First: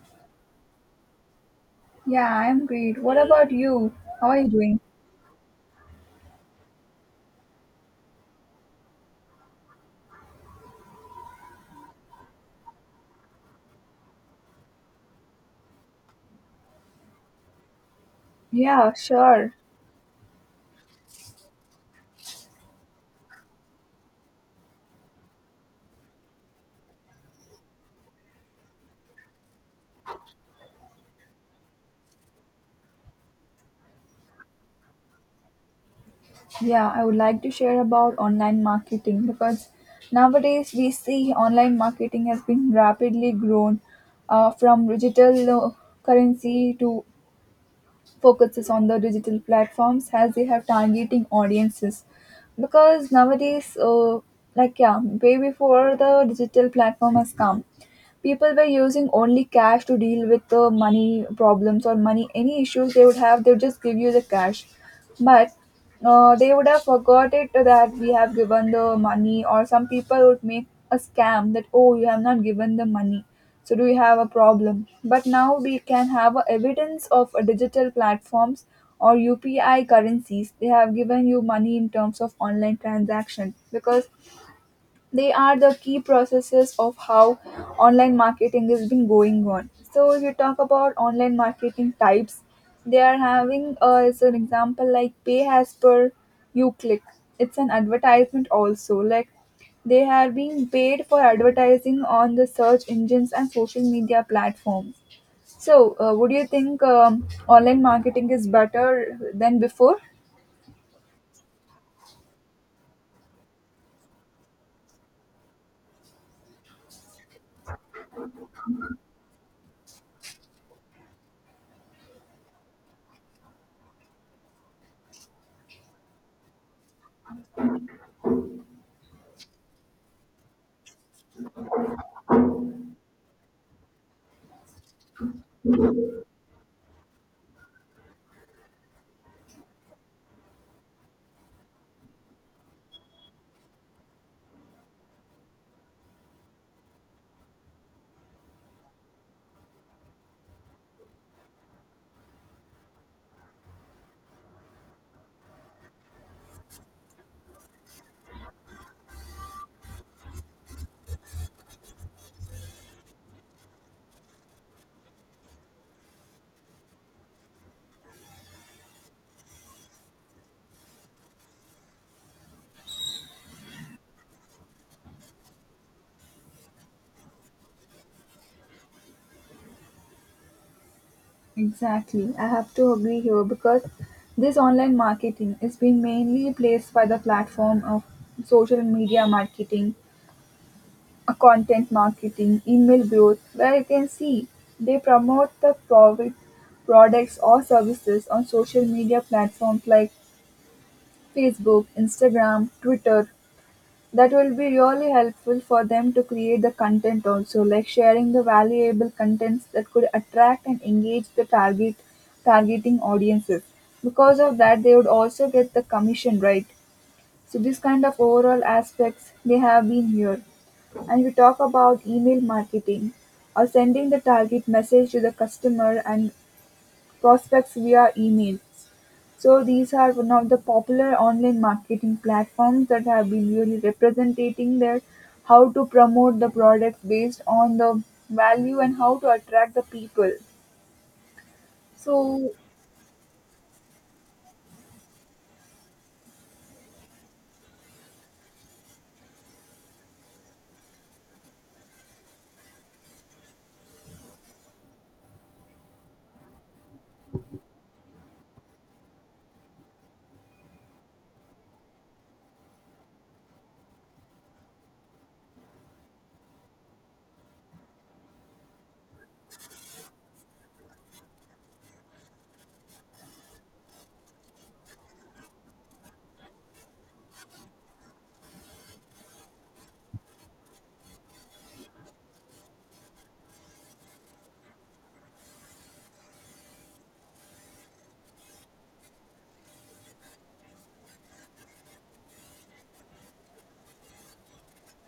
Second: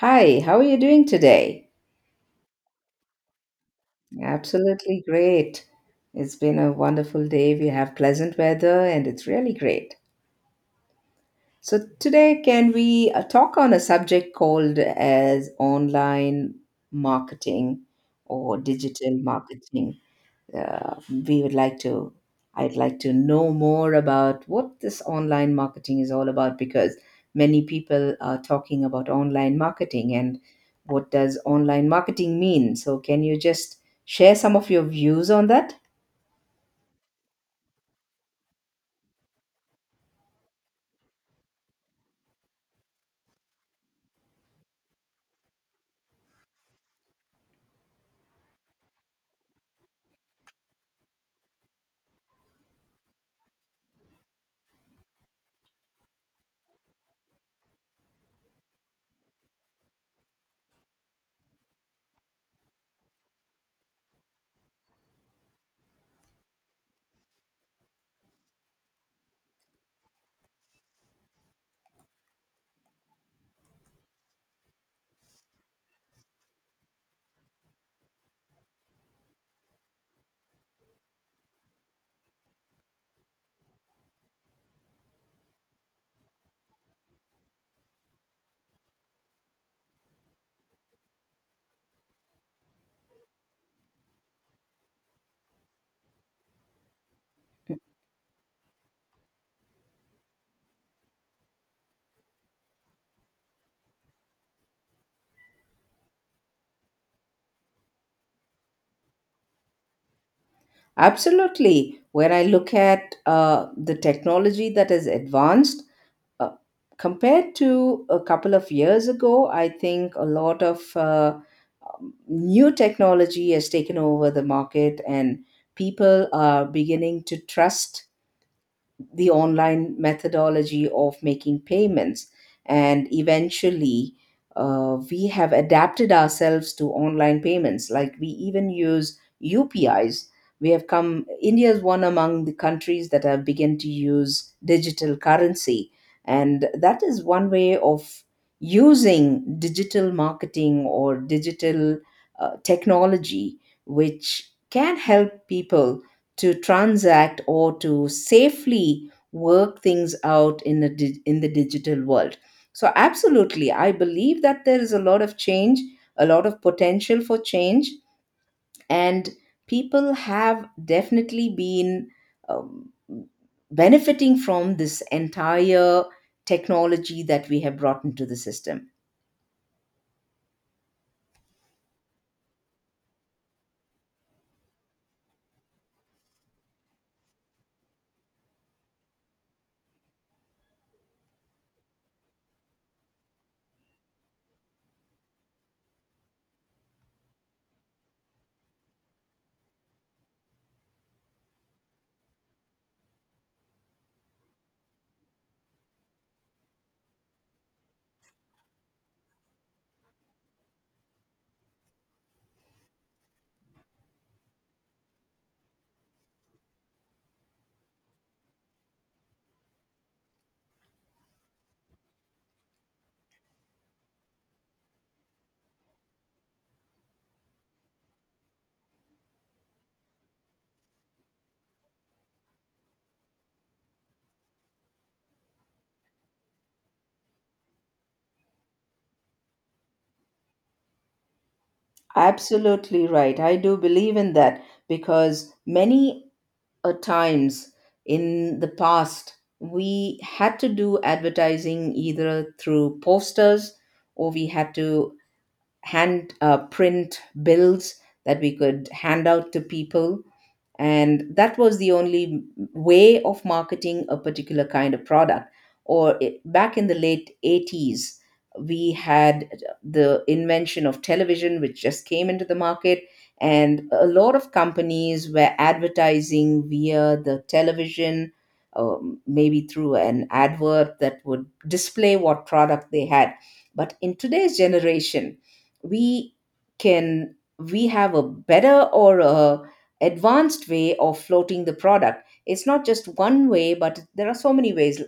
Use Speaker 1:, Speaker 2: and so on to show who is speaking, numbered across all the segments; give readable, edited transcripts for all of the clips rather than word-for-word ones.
Speaker 1: Hi, how are you doing today?
Speaker 2: Yeah, I'm great. What about you? How are you doing?
Speaker 1: Absolutely great. It's been a wonderful day. We have pleasant weather and it's really great. So today can we talk on a subject called as online marketing or
Speaker 2: Yeah,
Speaker 1: digital
Speaker 2: sure.
Speaker 1: marketing? uh, we would like to I'd like to know more about what this online marketing is all about, because many people are talking about online marketing, and what does online marketing mean? So can you just share some of your views on that?
Speaker 2: Yeah, I would like to share about online marketing because nowadays we see online marketing has been rapidly grown from digital currency to focuses on the digital platforms as they have targeting audiences. Because nowadays, like yeah, way before the digital platform has come, people were using only cash to deal with the money problems or money any issues they would have. They would just give you the cash, but they would have forgot it that we have given the money, or some people would make a scam that, oh, you have not given the money, so do you have a problem? But now we can have a evidence of a digital platforms or UPI currencies. They have given you money in terms of online transaction because they are the key processes of how online marketing has been going on. So if you talk about online marketing types, they are having as an example like pay as per you click. It's an advertisement also, like they are being paid for advertising on the search engines and social media platforms. So would you think online marketing is better than before?
Speaker 1: Absolutely. When I look at the technology that is advanced Uh, compared to a couple of years ago, I think a lot of new technology has taken over the market, and people are beginning to trust the online methodology of making payments. And eventually, we have adapted ourselves to online payments. Like we even use UPIs. We have come, India is one among the countries that have begun to use digital currency. And that is one way of using digital marketing or digital technology, which can help people to transact or to safely work things out in the in the digital world. So absolutely, I believe that there is a lot of change, a lot of potential for change, and people have definitely been um, benefiting from this entire technology that we have brought into the system.
Speaker 2: Exactly. I have to agree here because this online marketing is being mainly replaced by the platform of social media marketing, content marketing, email growth, where you can see they promote the product, products or services on social media platforms like Facebook, Instagram, Twitter. That will be really helpful for them to create the content also, like sharing the valuable contents that could attract and engage the targeting audiences. Because of that, they would also get the commission, right? So these kind of overall aspects they have been here. And we talk about email marketing or sending the target message to the customer and prospects via email. So these are one of the popular online marketing platforms that have been really representing their how to promote the product based on the value and how to attract the people. So
Speaker 1: Absolutely right. I do believe in that, because many times in the past, we had to do advertising either through posters, or we had to hand print bills that we could hand out to people, and that was the only way of marketing a particular kind of product. Or it, back in the late 80s, we had the invention of television which just came into the market, and a lot of companies were advertising via the television, maybe through an advert that would display what product they had. But in today's generation, we can, we have a better or a advanced way of floating the product. It's not just one way, but there are so many ways.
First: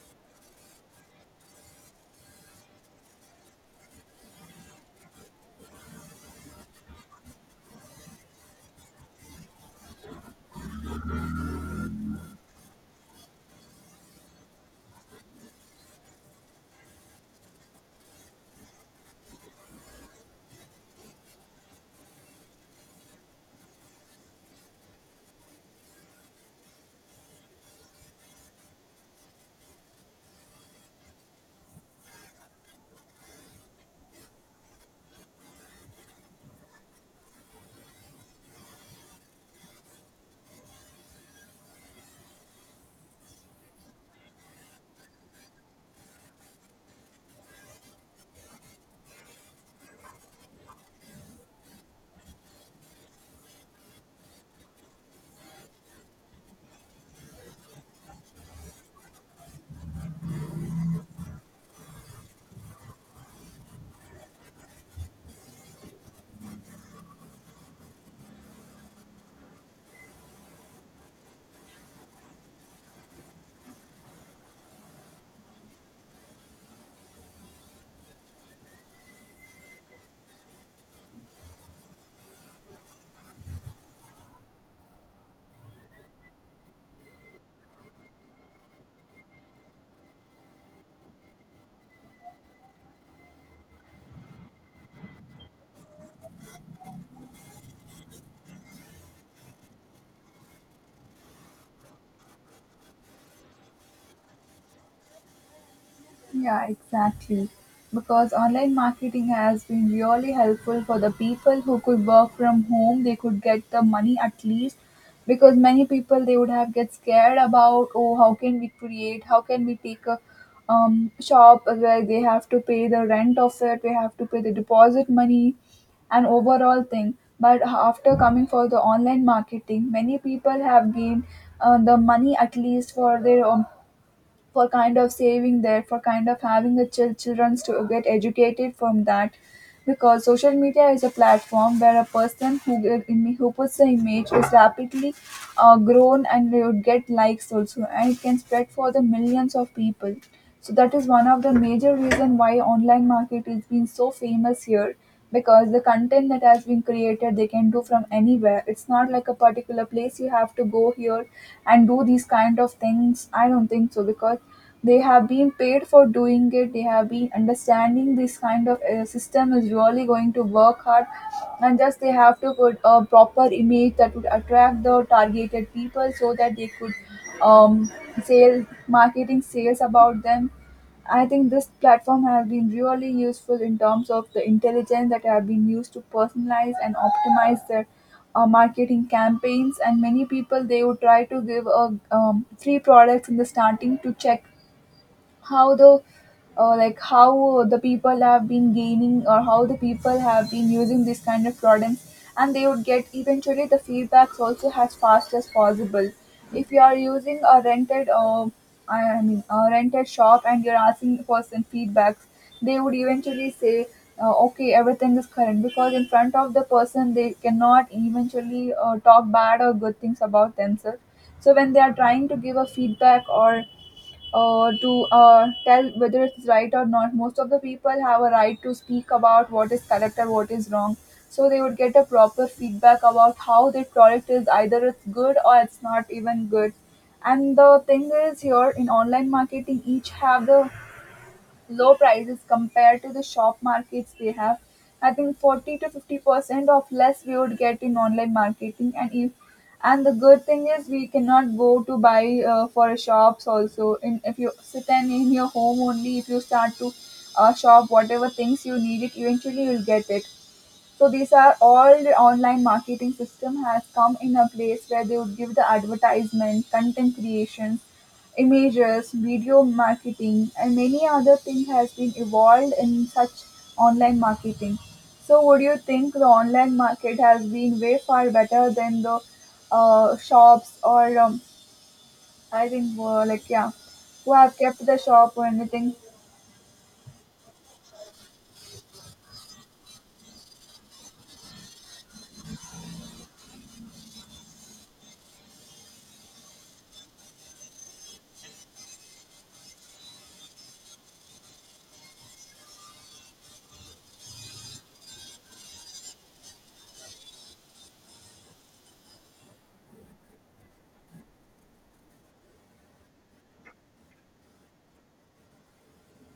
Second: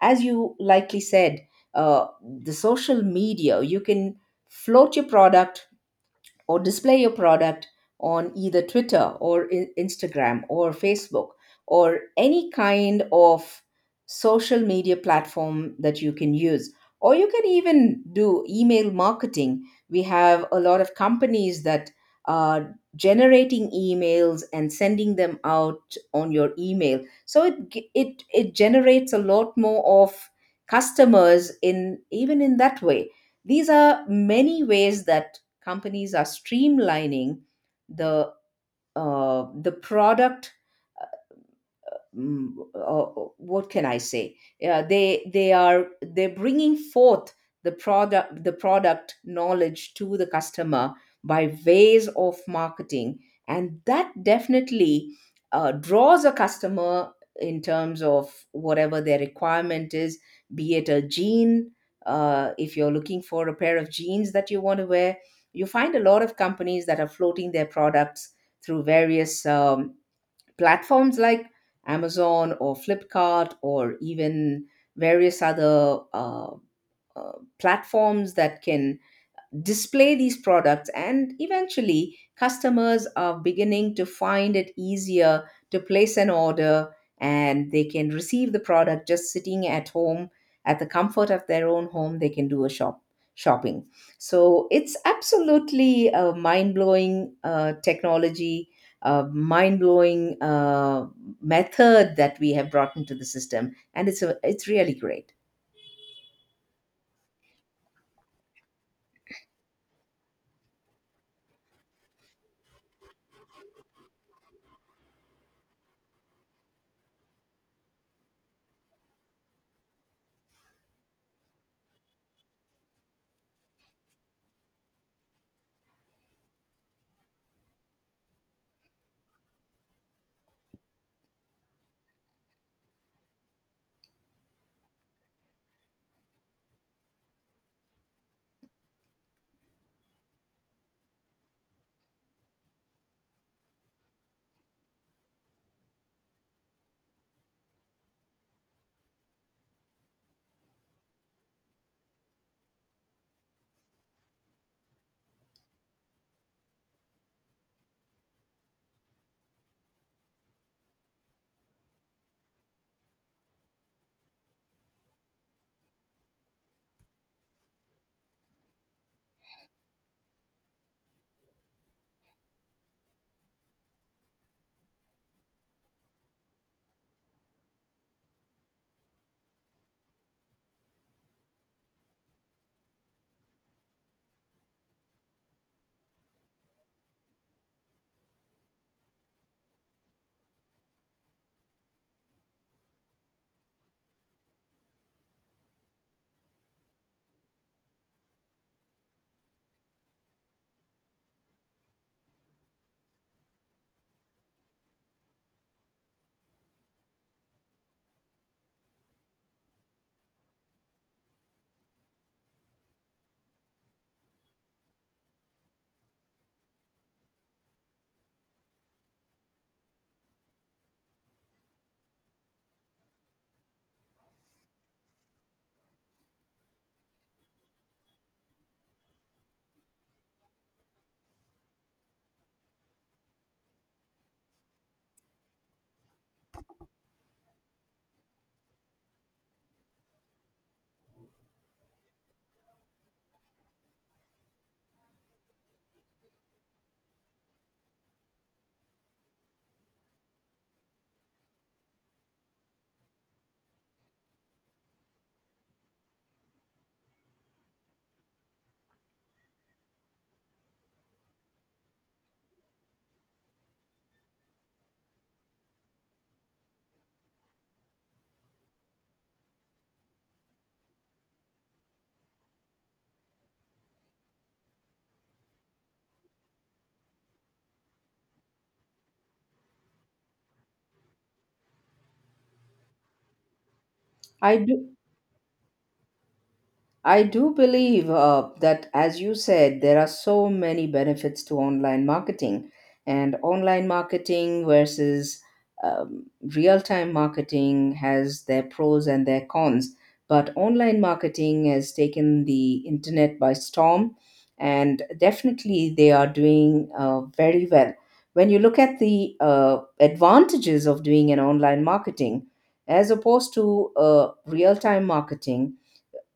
Speaker 1: As you likely said, the social media, you can float your product or display your product on either Twitter or Instagram or Facebook or any kind of social media platform that you can use. Or you can even do email marketing. We have a lot of companies that are generating emails and sending them out on your email. So it it it generates a lot more of customers in even in that way. These are many ways that companies are streamlining the the product what can I say? Yeah, they're bringing forth the product knowledge to the customer by ways of marketing, and that definitely draws a customer in terms of whatever their requirement is, be it a jean. If you're looking for a pair of jeans that you want to wear, you find a lot of companies that are floating their products through various platforms like Amazon or Flipkart or even various other uh, platforms that can display these products, and eventually customers are beginning to find it easier to place an order, and they can receive the product just sitting at home, at the comfort of their own home they can do a shopping. So it's absolutely a mind-blowing technology, a mind-blowing method that we have brought into the system, and it's really great.
Speaker 2: yeah, exactly. Because online marketing has been really helpful for the people who could work from home, they could get the money at least. Because many people they would have get scared about, oh, how can we create? How can we take a shop where they have to pay the rent of it? We have to pay the deposit money, an overall thing. But after coming for the online marketing, many people have gained the money at least for their for kind of saving there, for kind of having the children to get educated from that, because social media is a platform where a person who who puts the image is rapidly grown, and they would get likes also, and it can spread for the millions of people. So that is one of the major reason why online market is being so famous here, because the content that has been created they can do from anywhere. It's not like a particular place you have to go here and do these kind of things. I don't think so, because they have been paid for doing it. They have been understanding this kind of system is really going to work hard, and just they have to put a proper image that would attract the targeted people, so that they could um, sale marketing sales about them. I think this platform has been really useful in terms of the intelligence that have been used to personalize and optimize their marketing campaigns, and many people they would try to give a free products in the starting to check how the like how the people have been gaining or how the people have been using this kind of products. And they would get eventually the feedbacks also as fast as possible. If you are using a rented I mean a rented shop and you're asking the person feedbacks, they would eventually say, okay, everything is current, because in front of the person they cannot eventually talk bad or good things about themselves. So when they are trying to give a feedback or to tell whether it's right or not. Most of the people have a right to speak about what is correct or what is wrong. So they would get a proper feedback about how their product is, either it's good or it's not even good. And the thing is, here in online marketing, each have the low prices compared to the shop markets they have. I think 40 to 50% of less we would get in online marketing. And if, and the good thing is we cannot go to buy for shops also. In, if you sit and in your home only, if you start to shop whatever things you need, it eventually you'll get it. So these are all the online marketing system has come in a place where they would give the advertisement, content creation, images, video marketing, and many other thing has been evolved in such online marketing. So would you think the online market has been way far better than the shops or I think like yeah, who have
Speaker 1: I
Speaker 2: kept
Speaker 1: do
Speaker 2: the shop or anything?
Speaker 1: I do believe that, as you said, there are so many benefits to online marketing, and online marketing versus um, real time marketing has their pros and their cons. But online marketing has taken the internet by storm, and definitely they are doing very well. When you look at the advantages of doing an online marketing as opposed to real time marketing,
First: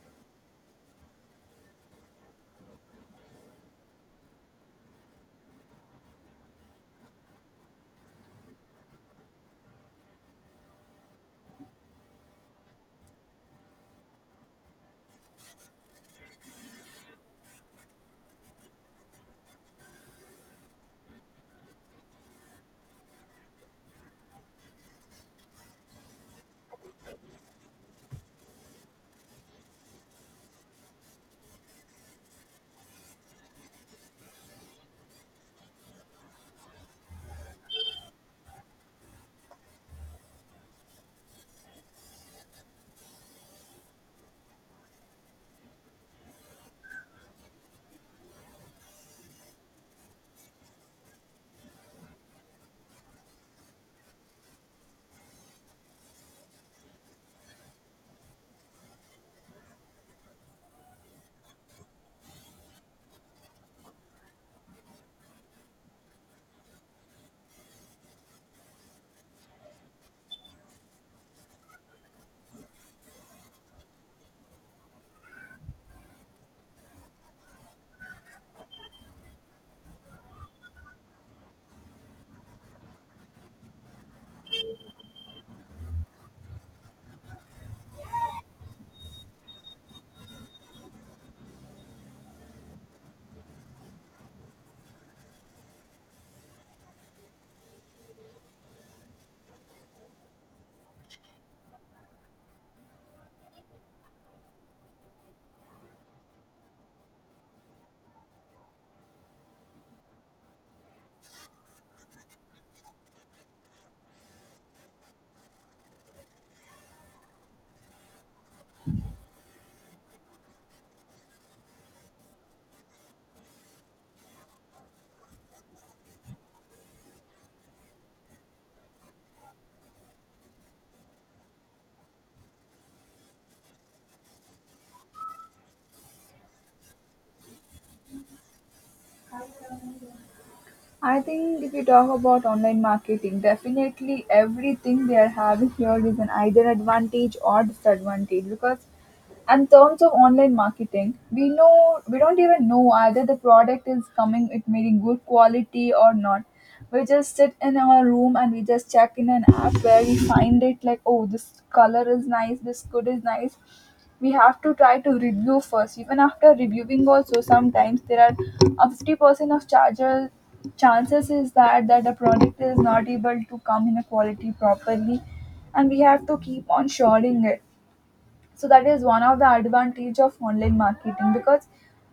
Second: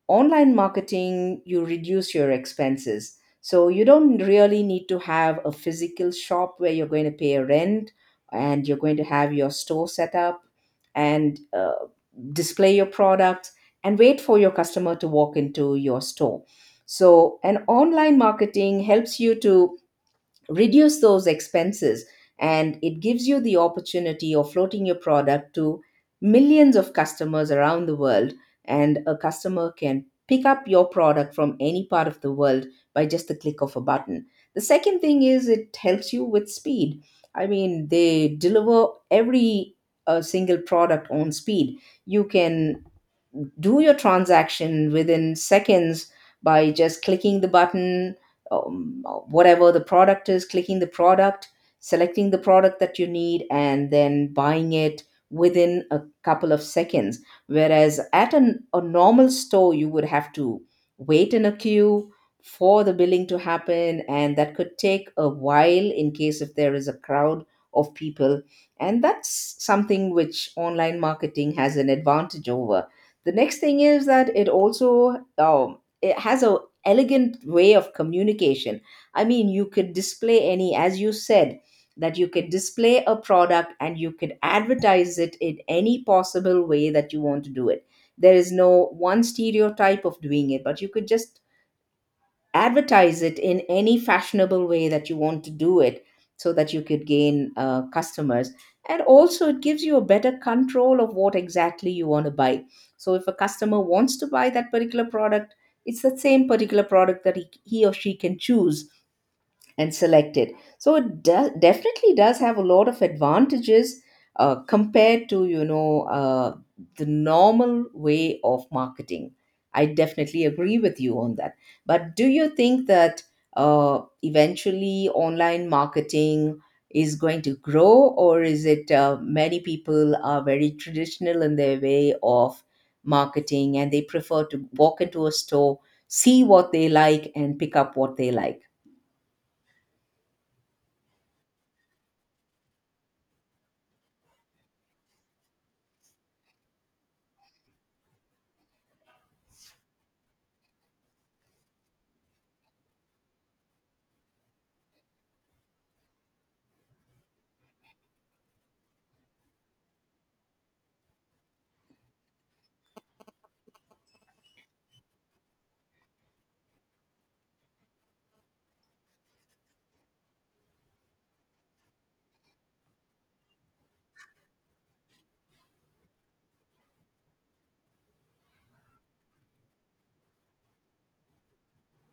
Speaker 1: online marketing you reduce your expenses, so you don't really need to have a physical shop where you're going to pay a rent, and you're going to have your store set up and display your products and wait for your customer to walk into your store. So an online marketing helps you to reduce those expenses, and it gives you the opportunity of floating your product to millions of customers around the world, and a customer can pick up your product from any part of the world by just the click of a button. The second thing is, it helps you with speed. I mean, they deliver every single product on speed. You can do your transaction within seconds by just clicking the button, whatever the product is, clicking the product, selecting the product that you need, and then buying it within a couple of seconds. Whereas at a normal store, you would have to wait in a queue for the billing to happen, and that could take a while in case if there is a crowd of people. And that's something which online marketing has an advantage over. The next thing is that it also it has a elegant way of communication. I mean, you could display any, as you said, that you could display a product and you could advertise it in any possible way that you want to do it. There is no one stereotype of doing it, but you could just advertise it in any fashionable way that you want to do it, so that you could gain customers. And also, it gives you a better control of what exactly you want to buy. So if a customer wants to buy that particular product, it's the same particular product that he or she can choose and select it. So it definitely does have a lot of advantages compared to you know the normal way of marketing. I definitely agree with you on that. But do you think that eventually online marketing is going to grow, or is it, many people are very traditional in their way of marketing and they prefer to walk into a store, see what they like, and pick up what they like?
Speaker 2: I think if you talk about online marketing, definitely everything they are having here is an either advantage or disadvantage, because and terms of online marketing we know, we don't even know either the product is coming, it may be good quality or not. We just sit in our room and we just check in an app where we find it like, oh, this color is nice, this good is nice. We have to try to review first. Even after reviewing also sometimes there are a 50% of charger chances is that that the product is not able to come in a quality properly, and we have to keep on shorting it. So that is one of the advantage of online marketing, because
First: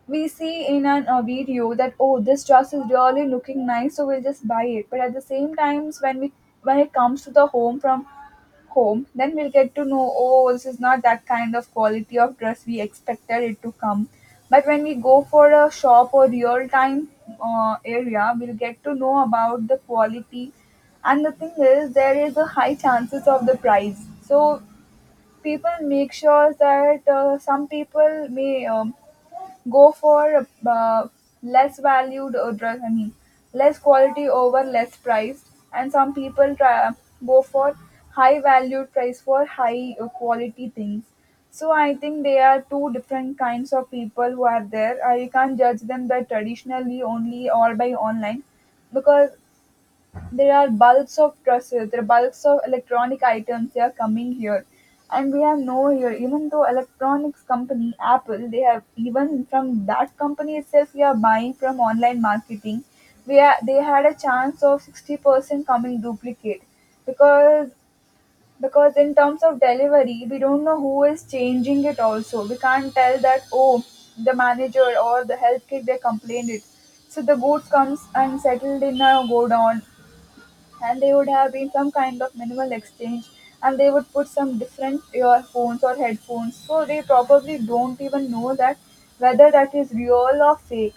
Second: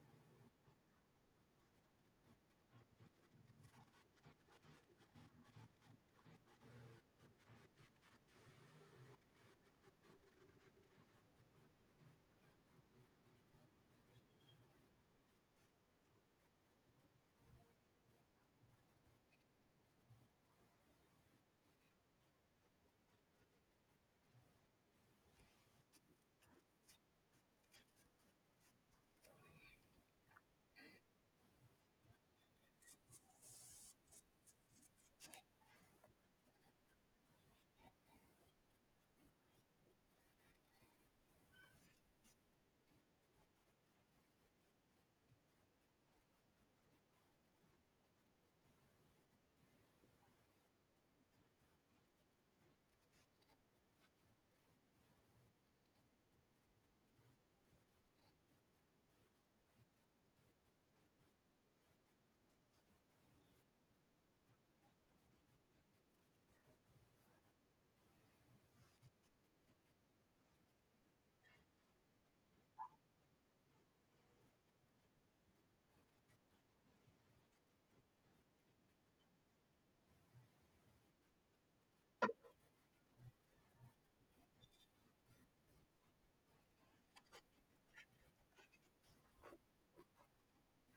Speaker 2: we see in a video that, oh, this dress is really looking nice, so we'll just buy it. But at the same times when we when it comes to the home from home, then we'll get to know, oh, this is not that kind of quality of dress we expected it to come. But when we go for a shop or real time area, we'll get to know about the quality. And the thing is there is a high chances of the price. So people make sure that some people may go for less valued dress, I mean less quality over less price, and some people go for high valued price for high quality things. So I think they are two different kinds of people who are there. I can't judge them that traditionally only all by online, because there are bulks of dresses, there are bulks of electronic items, they are coming here. And we have no here, even though electronics company Apple, they have, even from that company itself, we are buying from online marketing. We are, they had a chance of 60% coming duplicate, because because in terms of delivery, we don't know who is changing it also. We can't tell that, oh, the manager or the health kit, they complained it. So the goods comes and settled in a godown, and they would have been some kind of minimal exchange, and they would put some different earphones or headphones, so they probably don't even know that whether that is real or fake.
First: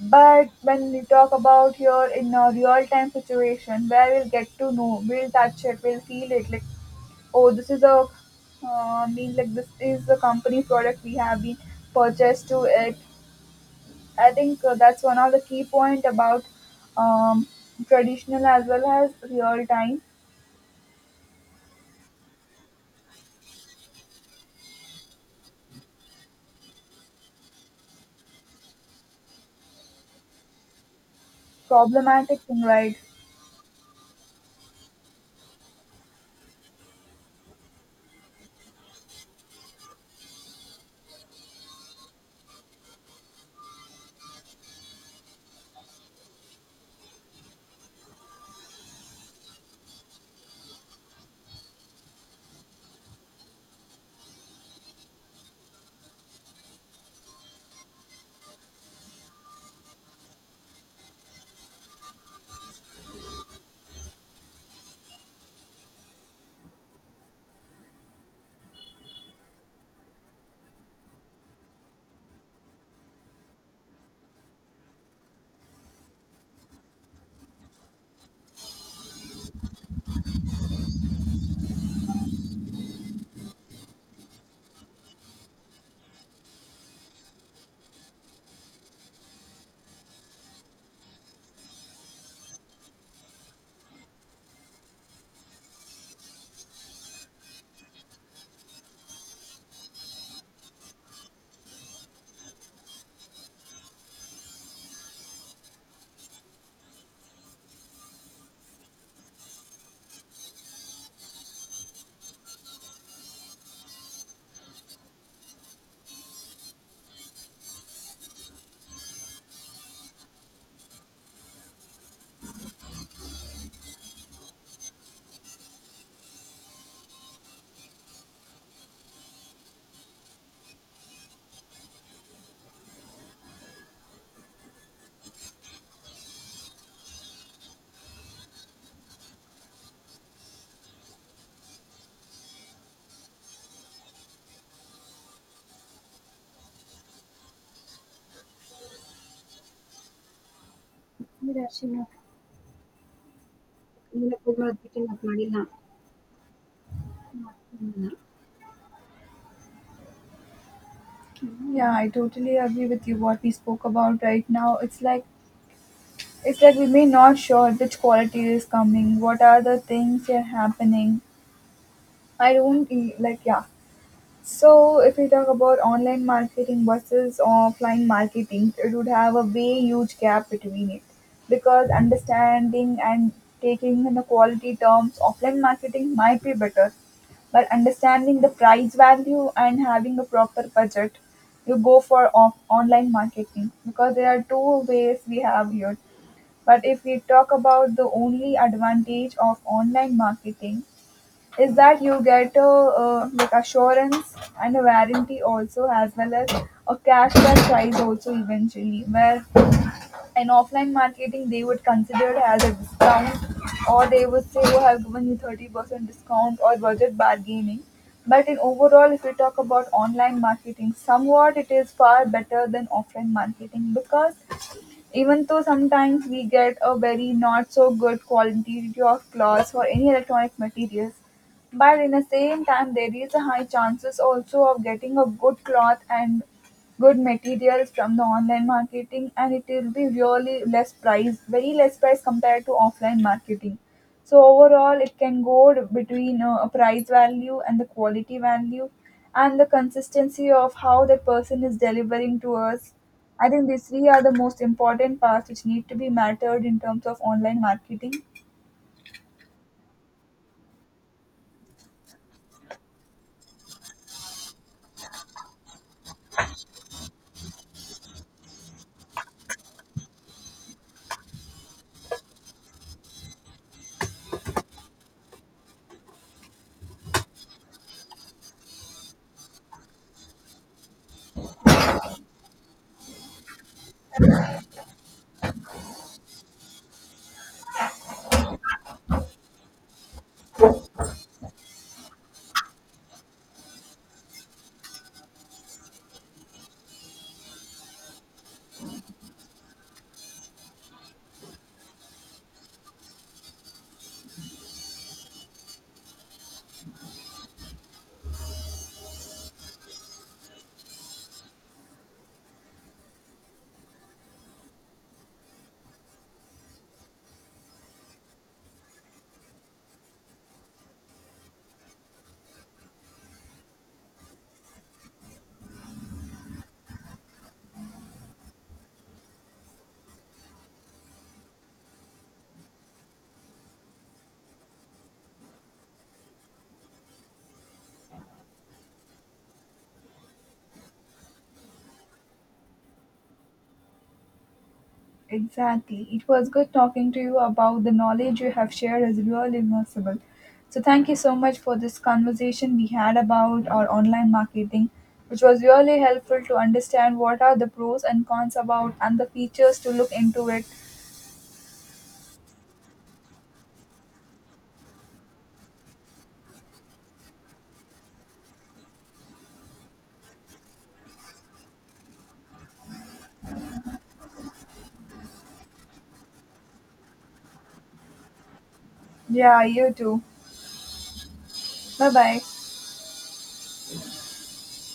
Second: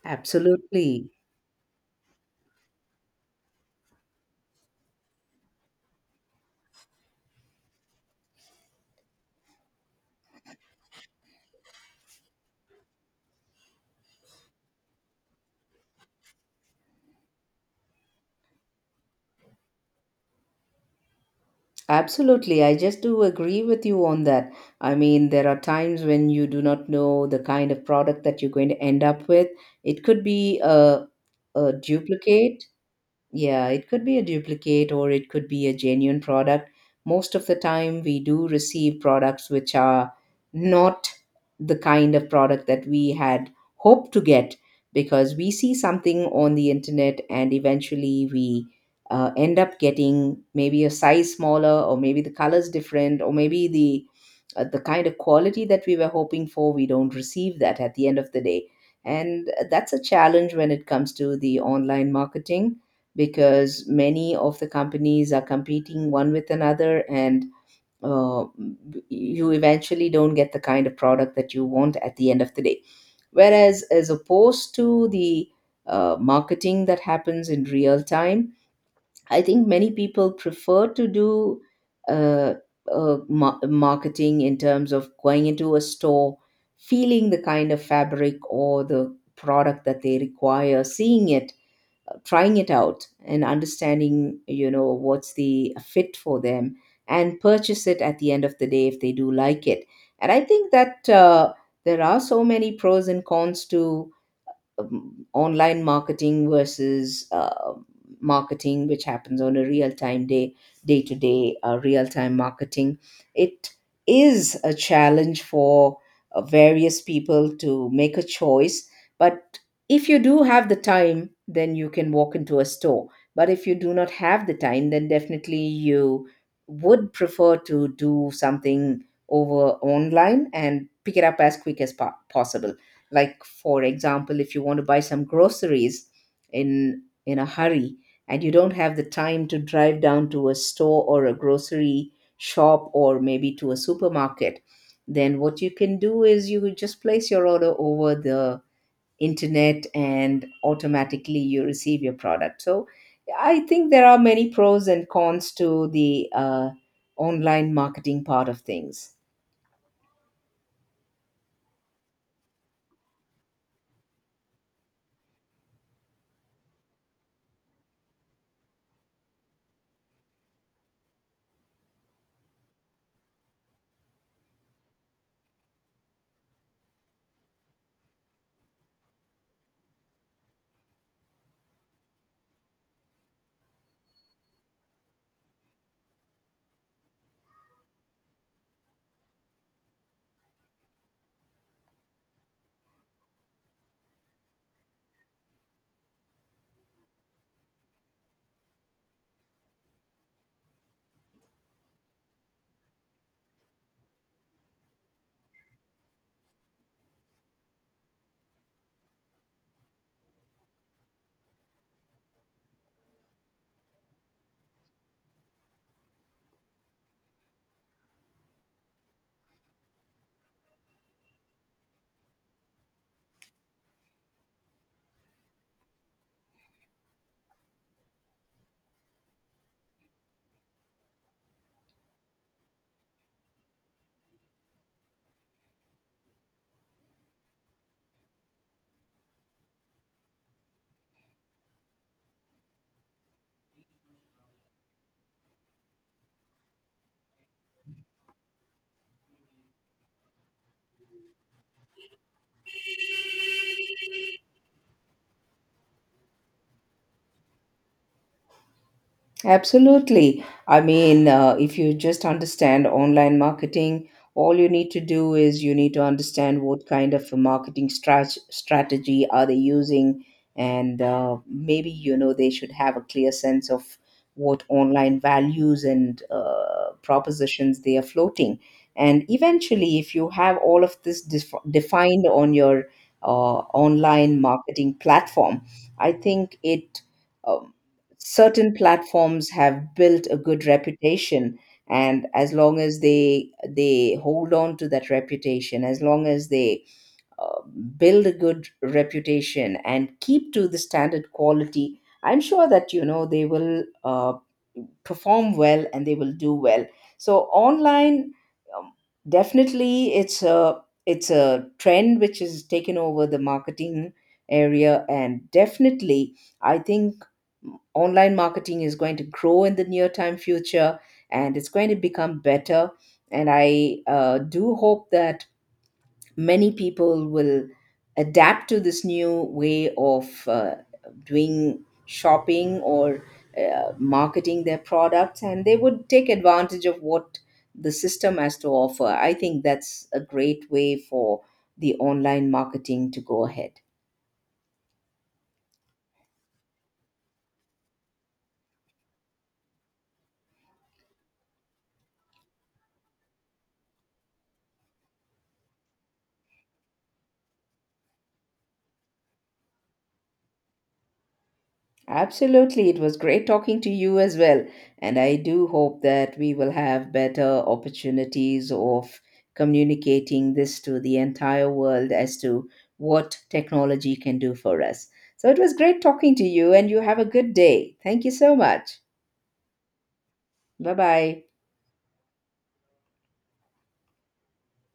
Speaker 2: But when we
Speaker 1: Absolutely.
Speaker 2: talk about here in a real time situation where we'll get to know, we'll touch it, we'll feel it, like, oh, this is a mean, like, this is the company product we have been purchased to it. I think that's one of the key point about um, traditional as well as real time
Speaker 1: Absolutely. I just do agree with you on that. I mean, there are times when you do not know the kind of product that you're going to end up with. It could be a
Speaker 2: problematic thing,
Speaker 1: duplicate.
Speaker 2: right?
Speaker 1: Yeah, it could be a duplicate, or it could be a genuine product. Most of the time, we do receive products which are not the kind of product that we had hoped to get, because we see something on the internet, and eventually we end up getting maybe a size smaller, or maybe the colors different, or maybe the kind of quality that we were hoping for, we don't receive that at the end of the day. And that's a challenge when it comes to the online marketing, because many of the companies are competing one with another, and uh, you eventually don't get the kind of product that you want at the end of the day. Whereas as opposed to the marketing that happens in real time, I think many people prefer to do uh, marketing in terms of going into a store, feeling the kind of fabric or the product that they require, seeing it, trying it out, and understanding you know what's the fit for them, and purchase it at the end of the day if they do like it. And I think that there are so many pros and cons to online marketing versus marketing which happens on a real time day, day to day. Real time marketing, it is a challenge for various people to make a choice. But if you do have the time, then you can walk into a store. But if you do not have the time, then definitely you would prefer to do something over online and pick it up as quick as possible. Like for example, if you want to buy some groceries in a hurry, and you don't have the time to drive down to a store or a grocery shop or maybe to a supermarket, then what you can do is, you would just place your order over the internet, and automatically you receive your product. So I think there are many pros and cons to the online marketing part of things.
Speaker 2: Yeah, I totally agree with you. What we spoke about right now, it's like, it's like we may not sure which quality is coming, what are the things that are happening. I don't e- like yeah. So, if we talk about online marketing versus offline marketing, it would have a way huge gap between it, because understanding and taking in the quality terms, offline marketing might be better, but understanding the price value and having a proper budget, you go for online marketing, because there are two ways we have here. But if we talk about the only advantage of online marketing, is that you get a like assurance and a warranty also, as well as a cashback price also eventually, where in offline marketing they would consider it as a discount, or they would say, oh, I've given you 30% discount or budget bargaining. But in overall, if we talk about online marketing, somewhat it is far better than offline marketing, because even though sometimes we get a very not so good quality of cloths for any electronic materials, but in the same time there is a high chances also of getting a good cloth and good materials from the online marketing, and it will be really less price, very less price, compared to offline marketing. So overall, it can go between a price value and the quality value, and the consistency of how that person is delivering to us. I think these three are the most important parts which need to be mattered in terms of online marketing.
Speaker 1: Absolutely. I mean, if you just understand online marketing, all you need to do is you need to understand what kind of a marketing strategy are they using, and maybe you know they should have a clear sense of what online values and propositions they are floating. And eventually, if you have all of this defined on your uh, online marketing platform, I think it. Um, certain platforms have built a good reputation, and as long as they hold on to that reputation, as long as they uh, build a good reputation and keep to the standard quality, I'm sure that you know they will perform well and they will do well. So online, um, definitely it's a trend which is taken over the marketing area, and definitely I think online marketing is going to grow in the near time future, and it's going to become better. And I do hope that many people will adapt to this new way of doing shopping or marketing their products, and they would take advantage of what the system has to offer. I think that's a great way for the online marketing to go ahead.
Speaker 2: Exactly. It was good talking to you. About the knowledge you have shared is really immersible. So thank you so much for this conversation we had about our online marketing, which was really helpful to understand what are the pros and cons about and the features to look into it.
Speaker 1: Absolutely. It was great talking to you as well. And I do hope that we will have better opportunities of communicating this to the entire world as to what technology can do for us. So it was great talking to you, and you have a good day. Thank you so much.
Speaker 2: Yeah, you too.
Speaker 1: Bye bye.
Speaker 2: Bye bye.